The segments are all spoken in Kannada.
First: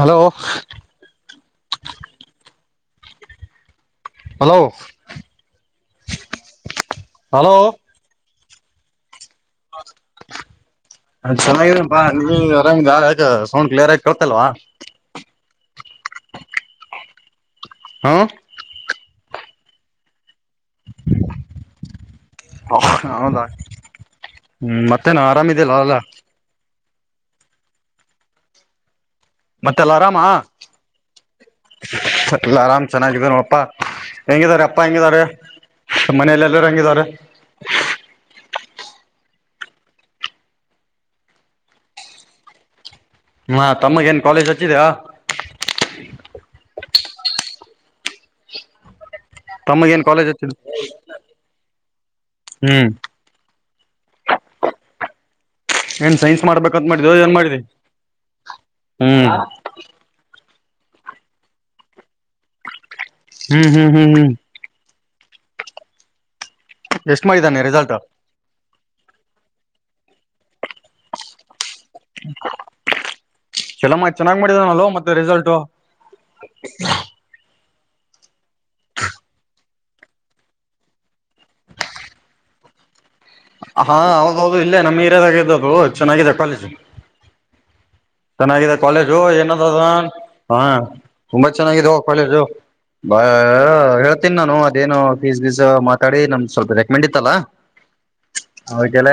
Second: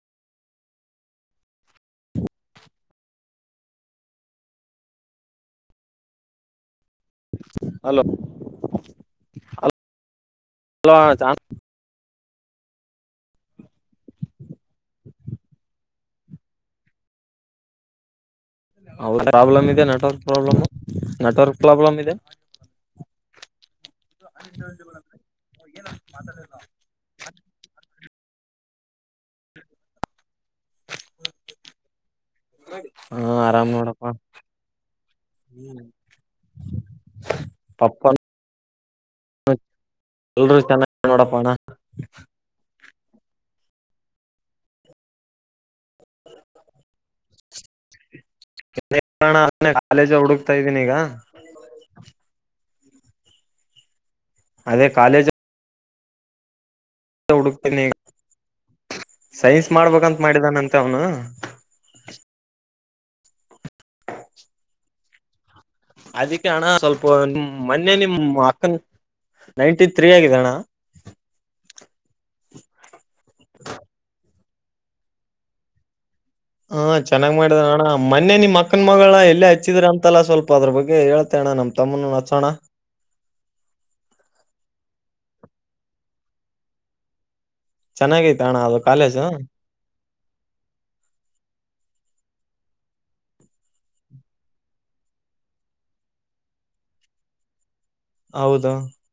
Hello [inaudible] hello hello hello. Hello ಅ ಚನ್ನಾಗಿ ಬಾ. ಆರಾಮಕ ಸೌಂಡ್ ಕ್ಲಿಯರ್ ಆಗಿ ಕಳ್ತಲ್ವಾ. ಹ್ಮ. ಹೌದ ಪ್ರಾಬ್ಲಮ್ ಇದೆ ನಟೋರು. ನಟರ್ ಕ್ಲಬ್. ಹ ಹೌದಾ ಹ್ಮ್ ಮತ್ತೆ ನಾ ಆರಾಮಿದಲ್ಲ ಅಲ್ಲ. [unintelligible] ಮತ್ತೆಲ್ಲ ಆರಾಮ. ಲ್ಲ ಆರಾಮ್ ಹಾ ಚೆನ್ನಾಗಿದ ನೋಡಪ್ಪಾ ಆರಾಮ್ ನೋಡಪ್ಪ ಹೆಂಗಿದಿದ್ದಾರೆ ಅಪ್ಪಾ ಹೆಂಗಿದಿದ್ದಾರೆ. ಮನೆಯಲೆ ಎಲ್ಲೂ ಹಂಗಿದವಿದ್ದಾರೆ. ಎಲ್ರೂ ಚೆನ್ನಾಗ ನೋಡಪ್ಪಣ್ಣ. ಹಾ ತಮ್ಮಗ ಏನ್ ಕಾಲೇಜ್ ಹಚ್ಚಿದಯ. ಅ ತಮ್ಮಗ ಏನ್ ಕಾಲೇಜ ಕಾಲೇಜ್ ಹುಡುಕ್ತಾ ಹಚ್ಚಿದ ಇದ್ದೀನಿ ಈಗ. ಹ್ಮ್. ಕಾಲೇಜ್. ಏನ್ ಸೈನ್ಸ್ ಮಾಡ್ಬೇಕು. ಹುಡುಕ್ತೇನಿ ಹ್ಮ್ ಸೈನ್ಸ್ ಮಾಡ್ಬೇಕಂತ ಮಾಡಿದಾನಂತ. ತ್ತನ. ಹ್ಮ್ ಹ್ಮ್ ಹ್ಮ್ ಹ್ಮ್. ಅದಿಕ್ಕೆ ಹಣ ಸ್ವಲ್ಪ ಎಷ್ಟ್ ನಿ ಮಾಡಿದ್ದಾನೆ ರಿಸಲ್ಟ್ ಮೊನ್ನೆ ನಿಮ್ ಅಕ್ಕನ್. ನೈಂಟಿ ಥತ್ರೀ ಆಗಿದ್ದಣ್ಣ. ಮಾಡಿದನ ಮತ್ತೆ ರಿಸಲ್ಟ್. ಹಾ ಚೆನ್ನಾಗ್ ಮಾಡಿದ ನಣ. ಮೊನ್ನೆ ನಿಮಮ್ಮ ಮಕ್ಕನ್ ಮಗಳ ಎಲ್ಲೇ ಹಚ್ಚಿದ್ರ ಅಂತಲ್ಲ ಸ್ವಲ್ಪ ಅದ್ರ ಬಗ್ಗೆ ಹೇಳ್ತೇಣ್ಣ ನಮ್ ತಮ್ಮನ ನಚ್ಚೋಣ. ಹಾ ಹೌದೌದು ಇಲ್ಲೇ ನಮ್ಮ್ ಹೀರಯದಾಗ ಇದ್ದ್ದದು ಚೆನ್ನಾಗಿದೆ ಕಾಲೇಜು. ಚೆನ್ನಾಗೈತ ಅಣ್ಣ ಚೆನ್ನಾಗಿದೆ ಅದು ಕಾಲೇಜು ಏನಂದ ಹ ತುಂಬಾ ಚೆನ್ನಾಗಿದೆ ಕಾಲೇಜು. ಬಾ ಹೇಳ್ತೀನಿ ನಾನು ಅದೇನು ಸ್ ಬೀಸ್ ಮಾತಾಡಿ ನಮ ಸ್ವಲ್ಪ ರೆಕಮೆಂಡ್ ಇತ್ತಲ್ಲ. ಹೌದು ಅವಕ್ಕೆಲ್ಲ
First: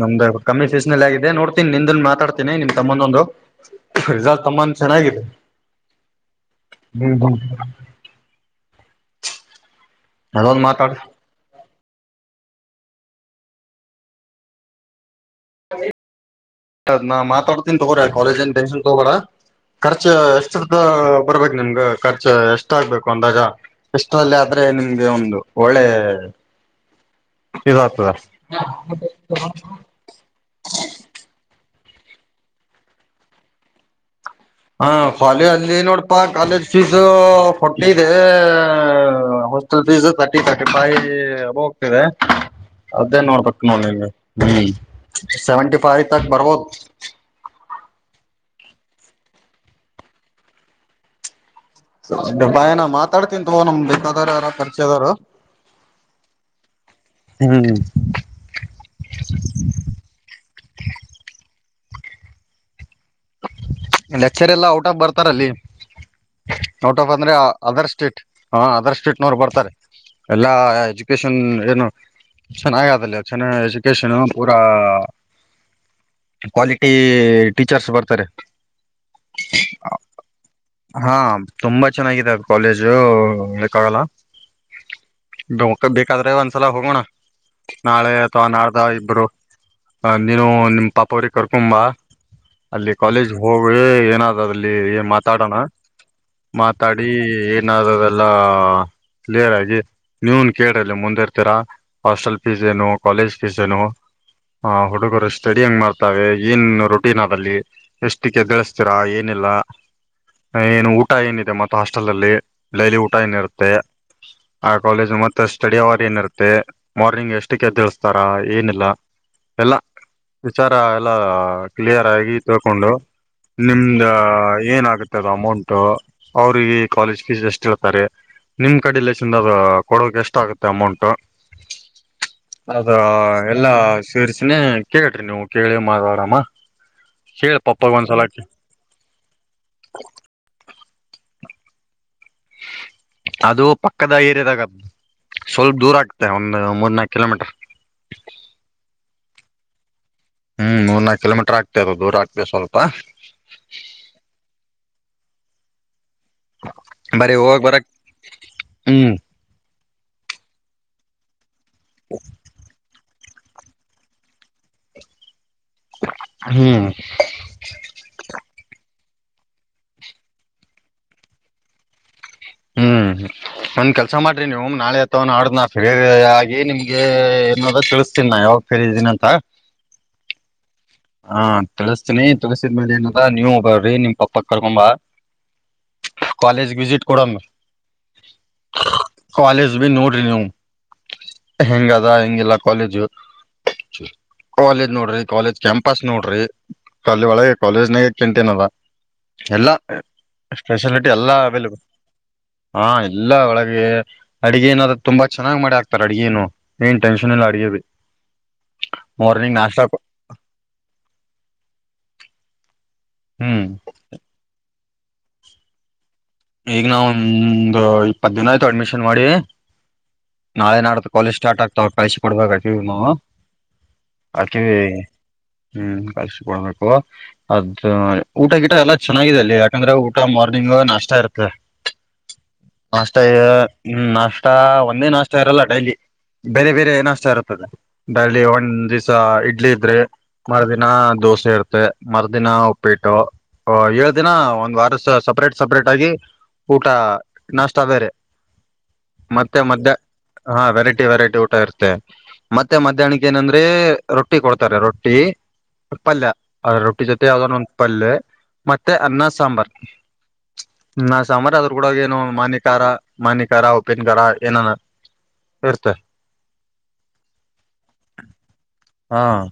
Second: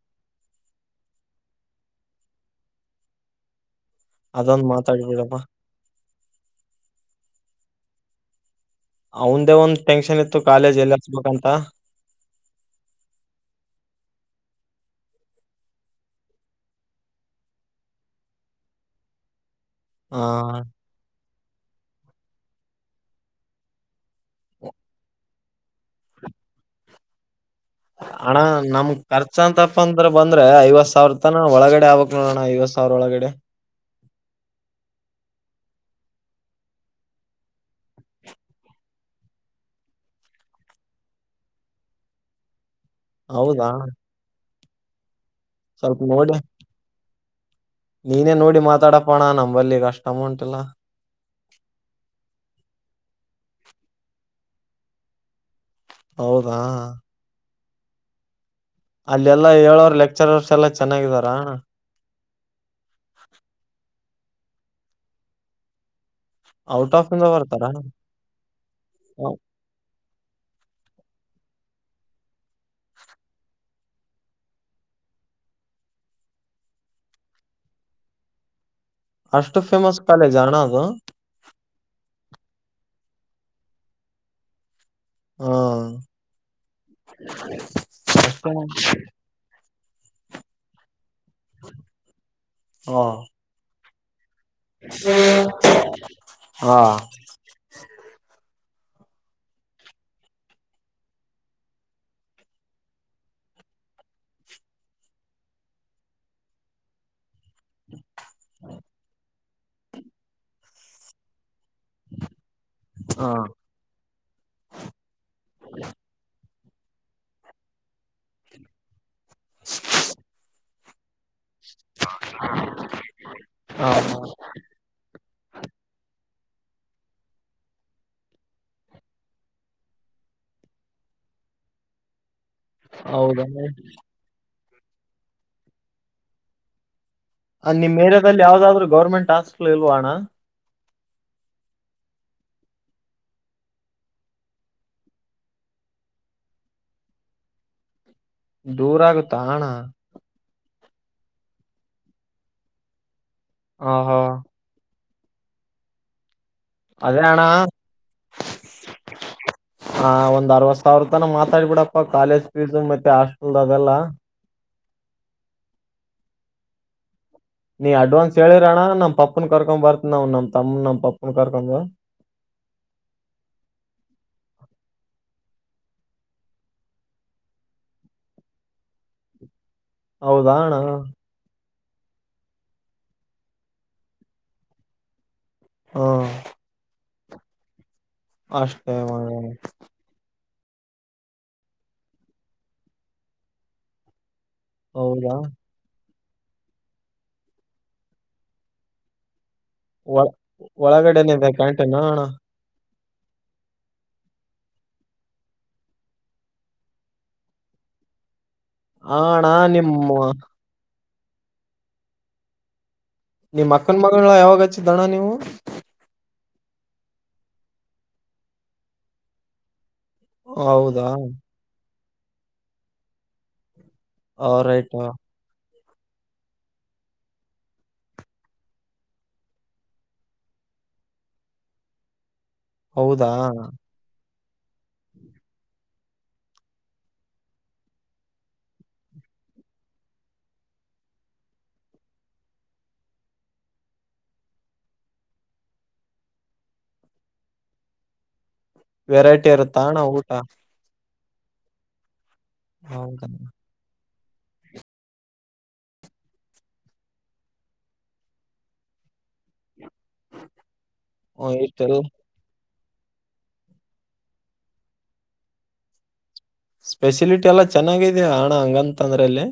ನಮ್ದು ಕಮ್ಮಿ ಫೀಸ್ ನಲ್ಲಿ ಆಗಿದೆ ನೋಡ್ತೀನಿ ನಿಂದನ್ ಮಾತಾಡ್ತೀನಿ ನಿಮ. ತಮ್ಮಂದೊಂದು ರಿಸಾಟ್ ಅದೊಂದ್ ತಮ್ಮನ್ ಚೆನ್ನಾಗಿದೆ. ಮಾತಾಡ್ಬಿಡಪ್ಪ ಬ. ಅವಂದೇ ಒಂದ್ ಟೆನ್ಕ್ಷನ್ ಇತ್ತು ಕಾಲೇಜ್ ಎಲ್ಲಿಸ್ಬೇಕಂತ. ನಾ ಮಾತಾಡ್ತೀನಿ ತಗೋರ ಕಾಲೇಜ ನ್ಷನ್ ತಗೋಳ. ಖರ್ಚ ಆ ಎಷ್ಟುದ. ಬರ್ಬೇಕು ನಿಮ್ಗ ಖರ್ಚು ಎಷ್ಟಾಗಗ್ಬೇಕು ಒಂದಾಜ ಎಷ್ಟಲ್ಲಿ ಆದ್ರೆ ನಿಮ್ಗೆ ಒಂದು ಒಳ್ಳೆ. [unintelligible] ಇದಾಗ್ತದ ಹಣ ನಮ್ ಖರ್ಚ ಅಂತಪ್ಪ ಅಂದ್ರ ಬಂದ್ರೆ ಐವತ್ ಸಾವಿರ ತನ ಒಳಗಡೆ. ಕಡೆ ಆಗ್ಬೇಕ್ ನೋಡಣ ಇವತ್ ಸಾವ್ರ ಒಳಗಡೆ. ಹ ಕಾಲಜ ಅಲ್ಲಿ ನೋಡಪಾ ಕಾಲೇಜ್ ಫೀಸ್ ಕೊಟ್ಟಿದೆ ಹೋಸ್ಟಲ್ ಫೀಸ್ ತರ್ಟಿ ರ್ಟಿ ಫೈ ಅಬೋಗ್ತದೆ. ಅದೇ ನೋಡ್ಬೇಕ ಹೌದಾ? ನೋಡಿ ನಿ ಹ್ಮ್ ಸೆವೆಂಟಿ ಫೈ ಸ್ವಲ್ಪ ತಕ್ ನೋಡಿ ಬರ್ಬೋದು. ನೀನೇ ನೋಡಿ ಮಾತಾಡಪೋಣ ನಂಬಲ್ಲಿ ಈಗ ಅಷ್ಟ್ ಅಮೌಂಟಿಲ. ಬನ ಮಾತಾಡ್ತನ್ ತಗೋ ನಮ ಬೇಕಾದಾರ ಯಾರ ಪರ್ಚೈದೋರು. ಹೌದಾ ಹ್ಮ್ ಅಲ್ಲೆಲ್ಲಾ ಹೇಳೋರ್ ಲೆಕ್ಚರ್ರ್ಸ್ ಎಲ್ಲಾ ಚೆನ್ನಾಗಿದಾರ ಅಣ. [unintelligible] ಲೆಕ್ಚರ್ ಎಲ್ಲಾ ಔಟ್ ಆಫ್ ಬರ್ತಾರಲ್ಲಿ. ಔಟ್ ಆಫ್ ಅಂದ್ರೆ ಅದರ್ ಸ್ಟೇಟ್ ಹ ಅದರ್ ಅ ಸ್ಟೇಟ್ನವರು ಬರ್ತರೆ. ಎಲ್ಲಾ ಎಜುಕೇಶನ್ ಏನು ಚೆನ್ನಾಗದಲ್ಲಿ ಚೆನ್ನ ಎಜುಕೇಶನು ಪೂರಾ ಕ್ವಾಲಿಟಿ ಟೀಚರ್ಸ್ ಬರ್ತಾರೆ. ಅಷ್ಟು ಫೇಮಸ್ [unintelligible] ಕಾಲೇಜಾ ಅಣ್ಣ ಅದು? ಹಾ ತುಂಬಾ ಚೆನ್ನಾಗಿದ್ದಾರೆ. ಕಾಲೇಜುಕ್ಕಾಗಲ್ಲ ಹಾ [unintelligible] ಬೇಕಾದ್ರೆ ಒಂದ್ಸಲ ಹೋಗೋಣ ನಾಳೆ ಅತ್ವ ಅಷ್ಟು. ನಾಡ್ದ ಇಬ್ರು ಅ ನೀನು ನಿಮ ಪಾಪ ಅವ್ರಿಗೆ ಕರ್ಕೊಂಬ ಅಲ್ಲಿ ಹಾ ಕಾಲೇಜ್ ಹೋಗ ಏನಾ ದಲ್ಲಿ ಏನ್ ಮಾತಾಡೋಣ [unintelligible] ಹಾ ಮಾತಾಡಿ ಏನಾದದೆಲ್ಲ ಕ್ಲಿಯರ್ ಆಗಿ ನೀವನ್ ಕೇಳ್ರಿ ಮುಂದೆ ಇರ್ತೀರಾ ಹಾಸ್ಟೆಲ್ ಫೀಸ್ ಏನು ಕಾಲೇಜ್ ಫೀಸ್ ಏನು ಹ ಹುಡುಗರು ಸ್ಟಡಿ ಹಂಗ್ ಮಾಡ್ತಾವ ಏನ್ ರೋಟೀನ್ ಅದಲ್ಲಿ ಎಷ್ಟಿಕ್ಕೇ ಎದ್ದೇಳಿಸ್ತಿರ ಏನಿಲ್ಲ ಏನು ಊಟ ಏನಿದೆ ಮತ್ ಹಾಸ್ಟೆಲ್ ಅಲ್ಲಿ ಡೈಲಿ ಊಟ ಹಾ ಏನ ಇರುತ್ತೆ ಆ ಕಾಲೇಜ್ ಮತ್ತ ಸ್ಟಡಿ ಅವರ್ ಏನಿರುತ್ತೆ ಮಾರ್ನಿಂಗ್ ಎಷ್ಟಕ್ಕೆ ತಿಳಿಸತಾರ ಏನಿಲ್ಲ ಎಲ್ಲಾ [unintelligible] ವಿಚಾರ ಎಲ್ಲಾ ಕ್ಲಿಯರ್ ಆಗಿ ತಿಳ್ಕೊಂಡು ಹಾ ನಿಮ್ದ ಏನಾಗುತ್ತೆದ ಅಮೌಂಟು ಅವ್ರಿಗೆ ಕಾಲೇಜ್ ಫೀಸ್ ಎಷ್ಟ ಹೇಳ್ತಾರೆ ನಿಮ್ ಕಡಲಿಸಿಂದ್ ಕೊಡೋಕ್ ಎಷ್ಟ ಆಗುತ್ತೆ ಅಮೌಂಟು ಅದ ಹೌದಾ? ಎಲ್ಲಾ ಸೇರ್ಸಿನೆ ಕೇಳ್ರಿ ನೀವು ಕೇಳಿ ಮಾತಾಡಮ ಅದ್ ನಿಮ್ ಏರ್ಯಾದದಲ್ಲಿ ಯಾವ್ದಾದ್ರು ಗೌರ್ಮೆಂಟ್ ಹಾಸ್ಪಿಟ್ಲ್ ಇಲ್ವಣ [inaudible] ಅದು ಪಕ್ಕದ ಏರಿಯಾದಗ ಸ್ವಲ್ಪ ದೂರ ಆಗ್ತ ಒಂದು ಮೂರ್ನಾಲ್ಕು ಕಿಲೋಮೀಟರ್. ದೂರ ಆಗುತ್ತ ಅಣ. ಹ್ಮ್ ಮೂರ್ ನಾಲ್ಕ ಕಿಲೋಮೀಟರ್ ಆಗ್ತ ಇದು ದೂರ ಆಗ್ಬೇಕ ಸ್ವಲ್ಪ ಆ ಹಾ ಅದೇ ಬರಿ ಅಣ್ಣ ಹೊಗಕ್ ಬರಕ್ [unintelligible] ಹ್ಮ್ ಹ ಒಂದ್ ಅರವತ್ ಸಾವಿರ ತನ ಮಾತಾಡ್ಬಿಡಪ್ಪ ಕಾಲೇಜ್ ಫೀಸ್ ಮತ್ತೆ ಹಾಸ್ಟೆಲ್ ಅದೆಲ್ಲಾ ಹ್ಮ್ ನೀ ಅಡ್ವಾನ್ಸ್ ಹೇಳಿರಣ್ಣ ನಮ್ಮ ಪಪ್ಪನ್ ಕರ್ಕೊಂಡ್ ಬರ್ತನ ನಮ್ಮ ತಮ್ಮ ನಮ್ಮ ಪಪ್ಪನ್ ಕರ್ಕೊಂಡ. ಹ್ಮ್ ಹ್ಮ ಒಂದ್ ಕೆಲಸ ಮಾಡ್ರಿ ನೀವು ನಾಳೆ ಅತ್ವ ನಾಡುದ್ನ ನಾ ಫ್ರೀ ಆಗಿ ನಿಮ್ಗೆ ತಿಳಿಸ ತಿನ್ ಯಾವಾಗ ಫ್ರೀ ಇದ್ದೀನಅಂತ. ಹೌದಾಣ ಹಾ ತಿಳಸ್ತೀನಿ ತಿಳಸಿದ್ಮೇಲೆ ಏನದ ನೀವ ಬರ್ರಿ ನಿಮ್ ಪಪ್ಪ ಕರ್ಕೊಂಬ ಹ್ಮ್ [unintelligible] ಕಾಲೇಜ್ ವಿಸಿಟ್ ಕೊಡಂ. ಅಷ್ಟೇ ಹ [unintelligible] ಹೆಂಗ ಅದ ಹೆಂಗಿಲ್ಲ [unintelligible] ಕಾಲೇಜು ಕಾಲೇಜ್ ನೋಡ್ರಿ ಹೌದಾ ಕಾಲೇಜ್ ಪಸ್ ನೋಡ್ರಿ ಕಲ್ಲಿ ಒಳಗೆ ಕಾಲೇಜ್ನಾಗ ಕ್ಯಾಂಟಿನ್ ಅದ ಎಲ್ಲ ಒಳ ಸ್ಪೆಷಲಿಟಿ ಎಲ್ಲ ಒಳಗಡೆನೆ ಇದೆ ಅವೈಲಬಲ್ ಕ್ಯಾಂಟೀನ್ ಅಣ್ಣ ಹಾ ಇಲ್ಲ ಒಳಗೆ ಅಡಗೆನಾದ್ರ ತುಂಬಾ ಚೆನ್ನ್ ಮಾಡಿ ಆಾಕ್ತಾರೆ ಅಡ್ಗೆೇನು ಏನ್ ಟೆನ್ಷನ್ ಇಲ್ಲ ಅಡುಗೆ ಭ [inaudible] ಹಣ ನಿಮ್ಮ ಹ್ಮ್ ನಿಮ್ಮ ಅಕ್ಕನ ಮಗನ ಯಾವಾಗ ಹಚ್ಚಿದ್ದಣ್ಣ ನೀವು ಈಗ್ ನಾವ ಒಂದು ಇಪ್ಪತ್ ದಿನ ಆಯ್ತು ಅಡ್ಮಿಷನ್ ಮಾಡಿ ನಾಳೆ ಹೌದಾ ನಾಡತ ಕೋಲಿ ಸ್ಟಾರ್ಟ್ ಆಗ್ತಾವ ಕಳಸಿ ಕೊಡ್ಬೇಕತಿವಿ ನಾವು ಆ ಆಕಿವಿ ರೈಟಾ ಹ್ಮ್ ಕಳ್ಿಸಿಕೊಡ್ಬೇಕು ಅದ್ ಊಟ ಗಿಟ ಎಲ್ಲಾ ಚೆನ್ನಾಗಿದೆ ಅಲ್ಲಿ ಯಾಕಂದ್ರೆ ಊಟ ಮಾರ್ನಿಂಗ್ ನಾಷ್ಟ ಇರುತ್ತೆ ನಾಷ್ಟ್ಮ ಹೌದಾ ನಾಷ್ಟ ಮ ಒಂದೇ ನಾಷ್ಟ ಇರಲ್ಲ ಡೈಲಿ ಬೇರೆ ಬೇರೆ ನಾಷ್ಟ ಇರುತ್ತದೆ ಲ್ಲಿ ಒಂದ್ ದಿವ್ಸ ಇಡ್ಲಿ ಇದ್ರೆ ಮರು ದಿನ ದೋಸೆ ಎಡ್ತ ಮರುದಿನ ಉಪ್ಪಿಟ್ಟು ಓ ಏ ದಿನ ಒಂದ್ ವಾರ ಸಪ್ರೇಟ್ ಸಪ್ರೇಟ್ ಆಗಿ ಊಟ ನಷ್ಟ ಬೇರೆ ವೆರೈಟಿ ಮತ್ತೆ ಇರುತ್ತಾ ಮಧ್ಯ ಅಣ್ಣ ಊಟ ಹಾ ವೆರೈಟಿ ವೆರೈಟಿ ಊಟ ಇರುತ್ತೆ ಮತ್ತೆ ಮಧ್ಯಾಹ್ನಕ್ಕೆ ಹೌದಾ ಏನಂದ್ರೆ ರೊಟ್ಟಿ ಕೊಡ್ತಾರೆ ರೊಟ್ಟಿ ಪಲ್ಯ ಅದ ರೊಟ್ಟಿ ಜೊತೆ ಯಾವ್ದ್ರ ಒಂದು್ ಪಲ್ಯ ಮತ್ತೆ ಅನ್ನ ಸಾಂಬಾರ್ ನ ಹ್ಮ್, ಸಮರ್ ಅ ಆದ್ರ ಕೂಡಗ ಇಷ್ಟೆಲ್ಲ ಏನು ಮನೆ ಮಾನ್ಯಿಕರ ಉಪ್ಪಿನಕಾರರ ಏನಾನ ಇರ್ತ ಸ್ಪೆಷಿಲಿಟಿ ಎಲ್ಲ ಚೆನ್ನಾಗಿದೆ ಅಣ್ಣ ಹಂಗಂತ ಹಾ ಅಂದ್ರಲ್ಲಿ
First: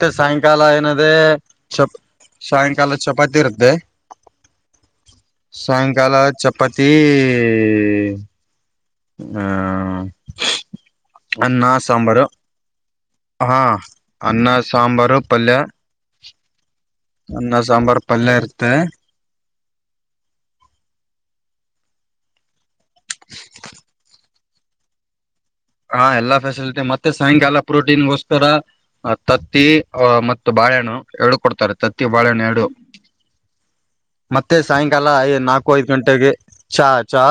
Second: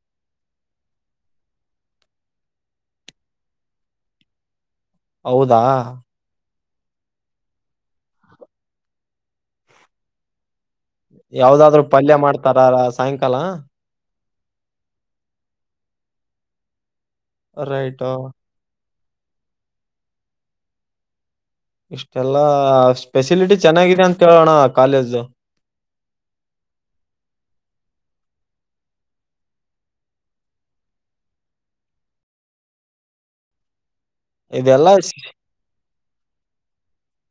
ಮತ್ತೆ ಸಾಯಂಕಾಲ ಏನದೇ ಚ ಸಾಯಂಕಾಲ ಚಪಾತಿ ಇರುತ್ತೆ ಹೌದಾ ಸಾಯಂಕಾಲ ಚಪಾತಿ ಹ್ಮ್ ಯಾವ್ದಾದ್ರು ಪಲ್ಯ ಮಾಡ್ತಾರಾರ ಸಾಯಂಕಾಲ ಹಾ ಅನ್ನ ಸಾಂಬಾರು ಪಲ್ಯ ಅನ್ನ ಸಾಂಬಾರ್ು ರೈಟ್ ಪಲ್ಯ ಇರುತ್ತೆ ಇಷ್ಟೆಲ್ಲಾ ಫೆಸಿಲಿಟಿ ಚೆನ್ನಾಗಿದೆ ಅಂತ ಕೇಳೋಣ ಕಾಲೇಜು ಹಾ ಎಲ್ಲಾ ಫ್ಯಸಿಲಿಟಿ ಮತ್ತೆ ಸಾಯಂಕಾಲ ಪ್ರೋಟೀನ್ಗೋಸ್ಕರ ತತ್ತಿ ಅ ಮತ್ತು ಬಾಳಹಣ್ಣು ಎರಡು ಕೊಡ್ತಾರೆ ತತ್ತಿ ಬಾಳೆಹಣ್ಣ ಎರಡು ಮತ್ತೆ ಇದೆಲ್ಲ ಸಾಯಂಕಾಲ ಸಿ- ಐ ನಾಲ್ಕು ಐದು ಗಂಟೆಗೆ ಚಾ ಚಾ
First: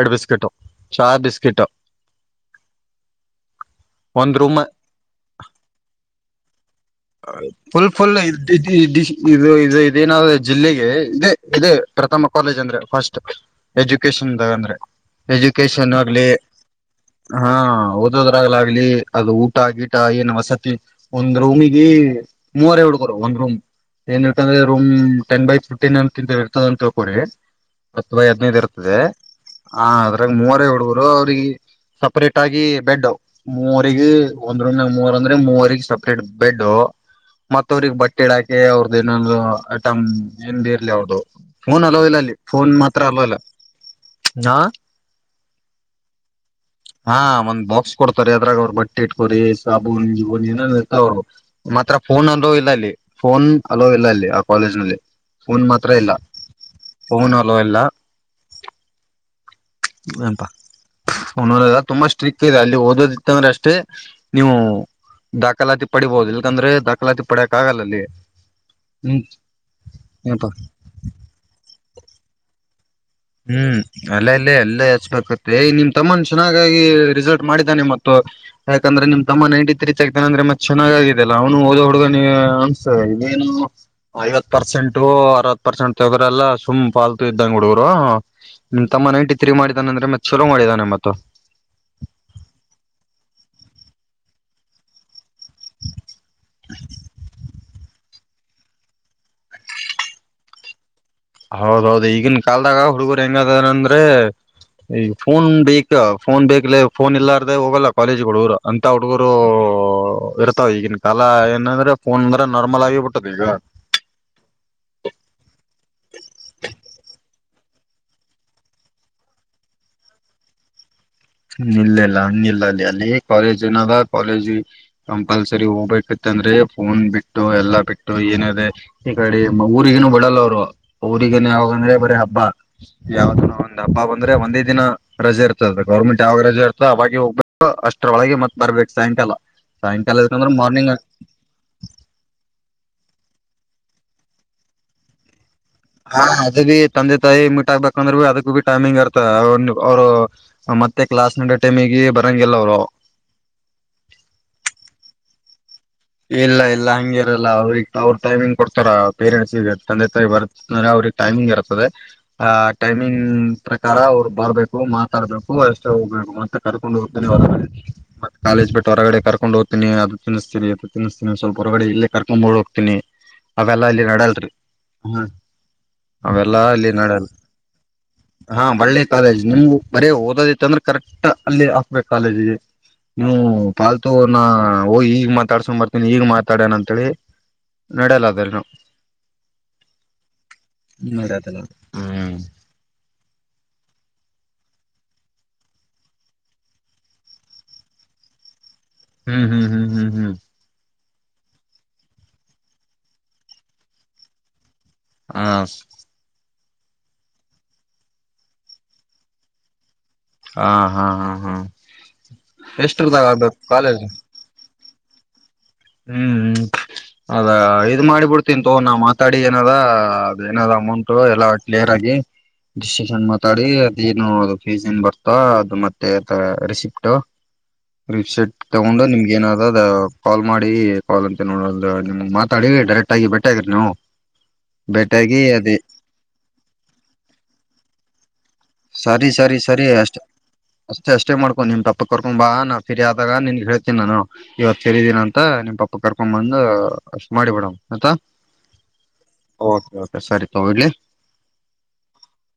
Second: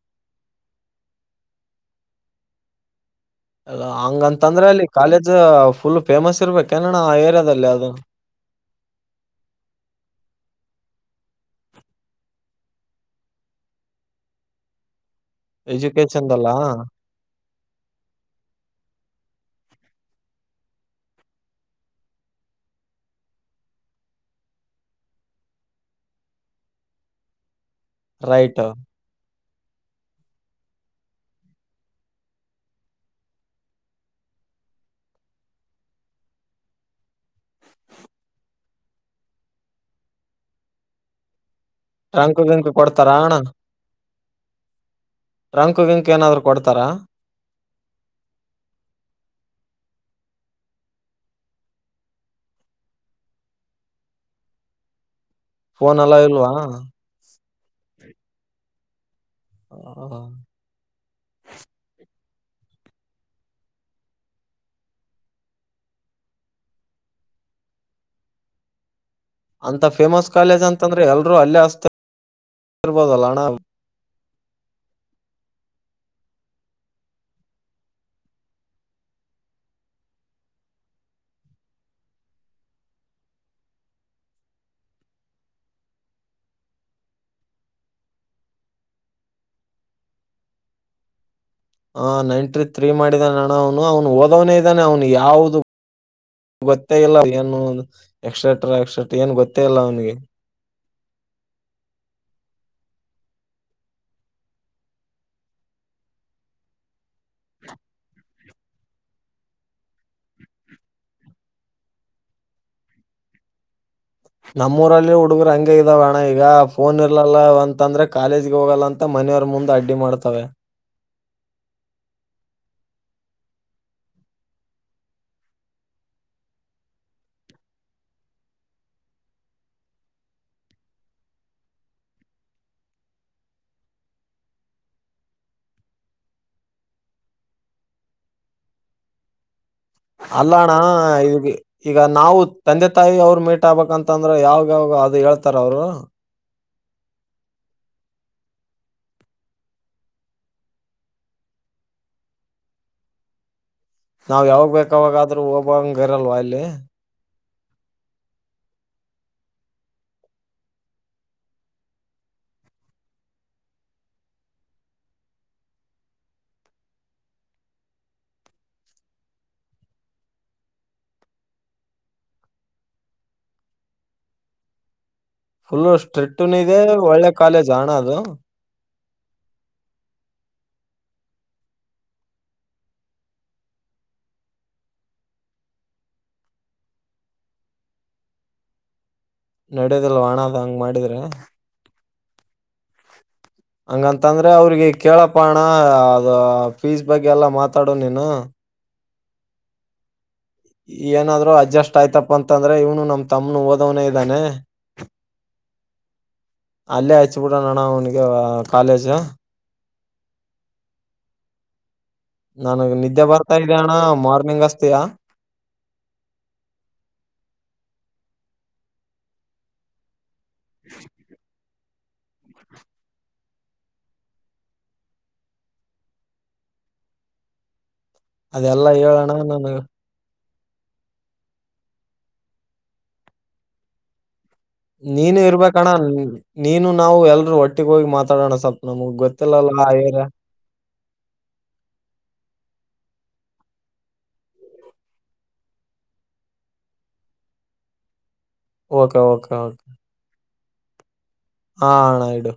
ಎರಡು ಬಿಸ್ಕಟು ಚಾ ಬಿಸ್ಕಿಟ ಅಲ್ಲ ರೂಮ್ ಹಂಗಂತಂದ್ರೆ ಅಲ್ಲಿ ಕಾಲೇಜ್ ಫುಲ್ ಫೇಮಸ್ ಇರ್ಬೇಕು ಫುಲ್ ಫುಲ್ ಇದು ಇದು ಇದೇನಾದ ಜಿಲ್ಲೆಗೆ ಇದೇ ಇದೇ ಪ್ರಥಮ ಕಾಲೇಜ್ ಅಂದ್ರೆ ಫಸ್ಟ್ ಎಜುಕೇಶನ್ಾಗ ಅಂದ್ರೆ ಎಜುಕೇಶನ್ ಆಗ್ಲಿ ಎಜುಕೇಶನ್ದಲ್ಲ ಹಾ ಓದೋದ್ರಾಗ್ಲ ಆಗ್ಲಿ ಅದು ಗಟ ಗಿಟ ಏನು ವಸತಿ ಒಂದ್ ರೂಮಿಗೆ ಮೂವರ ಹುಡುಗರು ಒಂದ್ ರೂಮ್ ಏನ್ ಇರ್ತಂದ್ರೆ ರೂಮ್ ಟೆನ್ ಬೈ ಫಿಫ್ಟೀನ್ ಅಂತ ತಿಂತ ಇರ್ತದ ಅಂತ ಕೇಳ್ಕೋ್ರಿ ಹತ್ತು ಬೈ ಹದ್ನೈದ್ ರೈಟ್ ಇರ್ತದೆ ಆ ಅದ್ರಾಗ ಮೂವರ ಹುಡುಗರು ಅವ್ರಿಗೆ ಸಪ್ರೇಟ್ ಆಗಿ ಬೆಡ್ ಮೂವರಿಗೆ ಒಂದ್ ರೂಮ್ ಮೂರ್ ಅಂದ್ರೆ ಮೂವರಿಗೆ ಸಪ್ರೇಟ್ ಬೆಡ್ಡು ಮತ್ತ ಅವ್ರಿಗೆ ಬಟ್ಟೆ ಇಡಾಕಿ ಅವ್ರ್ದ ಏನ ಐಟಮ್ ಏನ್ ಬೀ ಇರ್ಲಿ ಅವ್ರದು ಫೋನ್ ಅಲ್ಲೋ ಇಲ್ಲ ಅಲ್ಲಿ ಟ್ರಂಕ್ ಗಿಂಕ್ ಫೋನ್ ಮಾತ್ರ ಕೊಡ್ತಾರಾ ಅಲ್ಲೋ ಇಲ್ಲ ಅಣ್ಣ ಹ ಟ್ರಂಕ್ ಗಿಂಕ್ ಏನಾದ್ರು ಕೊಡ್ತಾರಾ ಹಾ ಒಂದ್ ಬಾಕ್ಸ್ ಕೊಡ್ತರಿ ಅದ್ರಾಗ ಅವರು ಬಟ್ಟೆ ಇಟ್ಕೊರಿಿ ಸಾಬೂ ನಿ ಜನ್ ಏನ ಇರ್ತಾವ್ರು ಮಾತ್ರ ಫೋನ್ ಅಲ್ಲೋ ಇಲ್ಲ ಅಲ್ಲಿ ಫೋನ್ ಅಲ್ಲೋ ಇಲ್ಲ ಅಲ್ಲಿ ಆ ಕಾಲೇಜ್ ನಲ್ಲಿ ಫೋನ್ ಮಾತ್ರ ಇಲ್ಲ ಎಲ್ಲ ಇಲ್ವಾ ಫೋನ್ ಅಲ ಎಲ್ಲ ಆ, ಪಾ ತುಂಬಾ ಸ್ಟ್ರಿಕ್ ತ ಅಲ್ಲಿ ಓದೋದಿತ್ತಂದ್ರೆ ಅಷ್ಟೇ ನೀವು ದಾಖಲಾತಿ ಪಡಿಬಹುದು ಇಲ್ಕಂದ್ರೆ ದಾಖಲಾತಿ ಪಡಿಯಕ್ ಆಗಲ್ಲ ಅಲ್ಲಿ ಹ್ಮ್ ಅಂತ ಫೇಮಸ್ ಏನಪಾ ಕಾಲೇಜ್ ಅಂತಂದ್ರೆ ಎಲ್ರು ಅಲ್ಲೇ ಅ [unintelligible] ಇರ್ಬೋದಲ್ಲ ಅಣ್ಣ ಅಲ್ಲ ಇಲ್ಲೇ ಎಲ್ಲೇ ಹಚ್ಬೇಕೆ ನಿಮ್ ತಮ್ಮನ್ ಚೆನ್ನಾಗಾಗಿ ರಿಸಲ್ಟ್ ಮಾಡಿದಾನೆ ಮತ್ತು ಯಾಕಂದ್ರೆ ನಿಮ್ ತಮ್ಮ ನೈನ್ಟಿ ತ್ರೀ ತೆಗ್ದನ ಅಂದ್ರೆ ಮತ್ತೆ ಚೆನ್ನಾಗಗಿದ ಅಲ್ಲ ಅವನು ಹಓದ ಹುಡುಗ ಅನ್ಸ್ತನು ಐವತ್ ಪರ್ಸೆಂಟು ಅರವತ್ ಪರ್ಸೆಂಟ್ ತಗ್ರಲ್ಲ ಸುಮ್ ಪಾಲ್ತು ಇದ್ದಂಗ್ ಹುಡುಗರು ನಿಮ್ ತಮ್ಮ ನೈನ್ಟಿ ತ್ರೀ ಮಾಡಿದಾನ ಅಂದ್ರೆ ಮತ್ತೆ ಚಲೋ ಮಾಡಿದಾನೆ ಮತ್ತ ಆ ನೈಂಟಿ ತ್ರೀ ಮಾಡಿದಾನ ಅಣ್ಣ ಅವನು ಅವನು ಓದವನೇ ಇದ್ದಾನೆ ಅವನು ಯಾವ್ದ [unintelligible] ಗೊತ್ತೇ ಇಲ್ಲ ಏನು ಎಕ್ಸ್ಟ್ರಾಟ್ರಾ ಎಕ್ಸ್ಟ್ರಾಟ್ರ ಏನ್ ಗೊತ್ತೇ ಇಲ್ಲ ಅವನಿಗೆ ಹೌದೌದು ಈಗನ್ ಕಾಲ್ದಾಗ ಹುಡ್ಗರು ಹೆಂಗದಾರಂದ್ರೆ ಈ ಫೋನ್ ಬೇಕ ಫೋನ್ ಬೇಕಲೆ ಫೋನ್ ಇಲ್ಲಾರ್ದೆ ಹೋಗಲ್ಲ ಕಾಲೇಜ್ಗ ಹುಡುಗ್ರು ಅಂತ ಹುಡ್ಗರು ಇರ್ತಾವ ಈಗಿನ ಕಾಲ ಏನಂದ್ರೆ ಫೋನ್ ಅಂದ್ರೆ ನಾರ್ಮಲ್ ಆಗಿಬಿಟ್ಟದ ಈಗ [unintelligible] ನಮ್ಮೂಊರಲ್ಲಿ ಹುಡುಗರು ಹಂಗ ಇದಾವ ಅಣ್ಣ ಈಗ ಫೋನ್ ಇರ್ಲಲ್ಲ ಅಂತಂದ್ರೆ ಕಾಲೇಜಗೆ ಹೋಗಲ್ಲ ಅಂತ ಮ ಮನೆಯವ್ರ ಮುಂದೆ ಅಡ್ಡಿ ಮಾಡ್ತವೆ [unintelligible] ನಿ ಇಲ್ಲಲ್ಲ ಇಲ್ಲ ಅಲ್ಲಿ ಅಲ್ಲಿ ಕಾಲೇಜ್ ಏನದ ಕಾಲೇಜ್ ಕಂಪಲ್ಸರಿ ಹೋಗ್ಬೇಕಿತ್ತ ಅಂದ್ರೆ ಫೋನ್ ಬಿಟ್ಟು ಎಲ್ಲಾ ಬಿಟ್ಟು ಏನ ಅದೆ ಈ ಕಡೆ ಊರಿಗನು ಬಿಡಲ್ಲ ಅವರು ಅವ್ರಿಗೆ ಈಗನ್ ಯಾವಾಗ ಅಂದ್ರೆ ಬರೀ ಹಬ್ಬ ಯಾವ್ದ ಒಂದ್ ಹಬ್ಬ ಬಂದ್ರೆ ಒಂದೇ ದಿನ ರಜೆ ಇರ್ತದ ಗೌರ್ಮೆಂಟ್ಾವಾಗ ಇರ್ತೋ ಅವಾಗ ಹೋಗ್ಬೇಕು ಅಷ್ಟ್ರೊಳಗೆ ಮತ್ ಬರ್ಬೇಕು ಸಾಯಂಕಾಲ ಸಾಯಂಕಾಲ ಯಾಕಂದ್ರೆ ಅಲ್ಲ ಅಣ್ಣ ಮಾರ್ನಿಂಗ್ ಈ ಈಗ ನಾವು ತಂದೆ ಿ ಅವ್ರು ಮೀಟ್ ಆಗ್ಬೇಕ್ ಅಂತಂದ್ರೆ ಯಾವಾಗ ಯಾವ ಅದು ಹೇಳ್ ಹಾ ಅದು [unintelligible] ತಂದೆ ತಾಯಿ ಮೀಟ್ ಹಾಕ್ಬೇಕಂದ್ರೆ ಅದಕ್ ಬಿ ಟೈಮಿಂಗ್ ಇರ್ತದ ಅವ್ರು ಮತ್ತೆ ಕ್ಲಾಸ್ ನಡೋ ಟೈಮ ಈ ಬರಂಗೆಲ್ಲ ಅವರು ನಾವ ಯಾವ್ ಬೇಕಾವಾಗಾದ್ರೂ ಹೋಗ್ಂಗ ಇರಲ್ವಾ ಅಲ್ಲಿ ಲ್ಲ ಅವ್ರಗ್ ಅವ್ರರು ಟೈಮಿಂಗ್ ಕೊಡ್ತಾರ ಪೇರೆಂಟ್ಸ್ಗ ತಂದೆ ತಾಯಿ ಬರ್್ರೆ ಅವ್ರಿಗೆ ಟೈಮಿಂಗ್ ಇರ್ತದೆ ಆ ಟೈಮಿಂಗ್ ಪ್ರಕಾರ ಅವ್ರು ಬರ್ಬೇಕು ಮಾತಾಡ್ಬೇಕು ಅಷ್ಟೇ ಹೋಗ್ಬೇಕು ಅಂತ ಕರ್ಕೊಂಡು ಹೋಗ್ತೇನಿ ಮತ್ತ ಕಾಲೇಜ್ ಬಿಟ್ಟು ಹೊರಗಡೆ ಕರ್ಕೊಂಡು ಹೋಗ್ತನಿ ಅದು ತಿನ್ನಿಸ್ತೀರಿ ಅದು ತಿನ್ಿಸ್ತೀನಿ ಸ್ವಲ್ಪ ಹೊರಗಡೆ ಇಲ್ಲೇ ಕರ್ಕೊಂಡ್ ಹೋಗ್ತೀನಿ ಅವೆಲ್ಲ ಇಲ್ಲಿ ನಡೆಯಲ್ರಿ ಹ್ಮ ಫುಲ್ಲು ಅವೆಲ್ಲ ಸ್ಟ್ರಿಕ್ಟುನು ಇದೆ ಇಲ್ಲಿ ನಡಲ್ಲ ಒಳ್ಳೆ ಕಾಲೇಜಾ ಅಣ್ಣ ಅದು? ಹಾ ಒಳ್ಳೆ ಕಾಲೇಜ್ ನಿಮ್ಗ ಬರೀ ಓದೋದಿತ್ತ ಅಂದ್ರೆ ಕರೆಕ್ಟ್ ಅಲ್ಲಿ ಹಾಕ್ಬೇಕು ಕಾಲೇಜಿಗೆ ನೀವು ಪಾಲ್ತುನ ಓ್ ಈಗ ಮಾತಾಡ್ಸೊಂಡ್ ಬರ್ತಿ ನೀನ್ ಈಗ್ ಮಾತಾಡ್ಯನ ಅಂತೇಲಿ ನ್ಯಾಡ್ಯಾಳ ಅದ್ರ ನಾ ನಡ್ಯದಲ್ ವ ಅಣ್ಣ ಹಂಗ ಮಾಡಿದ್ರೆ ನೂರದಲ್ಲ ಹ್ಮ್ ಹಂಗಂತಂದ್ರೆ ಅವ್ರಿಗೆ ಕೇಳಪಣ ಅದು ಫೀಸ್ ಬಗ್ಗೆ ಎಲ್ಲಾ ಮಾತಾಡು ನೀನು ಹ್ಮ್ ಹ್ಮ್ ಹ್ಮ್ ಹ್ಮ್ ಹ್ಮ್ ಏನಾದ್ರು ಅಡ್ಜಸ್ಟ್ ಆಯ್ತಪ್ಪ ಅಂತಂದ್ರೆ ಇವನು ನಮ್ ತಮ್ಮ್ನು ಓದವನೇ ಇದ್ದಾನೆ ಹ ಅಲ್ಲೇ ಆಯಚ್ ಬಿಿಡಣ್ಣ ಅವನಿಗೆ ಕಾಲೇಜ ಹಾ ಹಾ ಹಾ ಹಾ ನನ್ಗ್ ನಿದ್ದೆ ಎಷ್ಟರದಾಗ ಬರ್ತಾ ಆಗ್ಬೇಕು ಇದೆ ಅಣ್ಣ ಕಾಲೇಜ್ ಮಾರ್ನಿಂಗ್ ಅಚ್ತಿಯ ಹ್ಮ್ ಅದ ಇದ್ ಮಾಡಿಬಿಡ್ತೀನ್ ತೋ ನಾ್ ಮಾತಾಡಿ ಏನದ ಏನಾದ್ ಅಮೌಂಟ್ ಎಲ್ಲ ಕ್ಲಿಯರ್ ಆಗಿ ಡಿಸಷನ್ ಮಾತಾಡಿ ಅದೇನು ಅ ಫೀಸ್ ಏನ್ ಬರ್ತಾ ಅದು ಮತ್ತೆ ರಿಸಿಿಪ್ಟ ೆಟ್ ಅದೆಲ್ಲ ತಗೊಂಡ ನಿಮಗೆ ಹೇಳೋಣ ನನಗ ಏನಾದ್ ಕಾಲ್ ಮಾಡಿ ಕಾಲ್ ಅಂತ ನೋಡ ನಿಮ್ ಮಾತಾಡಿ ಡೈರೆಕ್ಟ್ ಆಗಿ ಬೆಟ್ಟೆ ಆಗ್ರಿ ನೀವು ನೀನು ಭೇಟಿಯಾಗಿ ಅದೇ ಇರ್ಬೇಕಣ್ಣ ನೀನು ನಾವು ಎಲ್ರುೂ ಒಟ್ಟಿಗ ಹೋಗಿ ಮಾತ್ರ ಸರಿ ಸರಿ ಸರಿ ಅಷ್ಟ ಅಷ್ಟೇ ಅಷ್ಟೇ ಮಾಡ್ಕೊಂಡು ನಿಮ ಪಪ್ಪ ಕರ್ಕೊಂಡ್ ಬಾ ಸರಿ ಆದಾಗ ನಿನ್ಗೆ ಹೇಳ್ತೀನಿ ನಾನು ಇವತ್ ಹೇಳಿದೀನಿ ಅಂತ ನಿನ್ ಪಪ್ಪ ಕರ್ಕೊಂಡ್ ಬಂದ ಮಾಡಿಬಿಡ ಆಯ್ತಾ ಓಕೆ ಕೆ ಸರಿ ತಗ ಇಡ್ಲಿ ಹ ಆಣ ಇಡು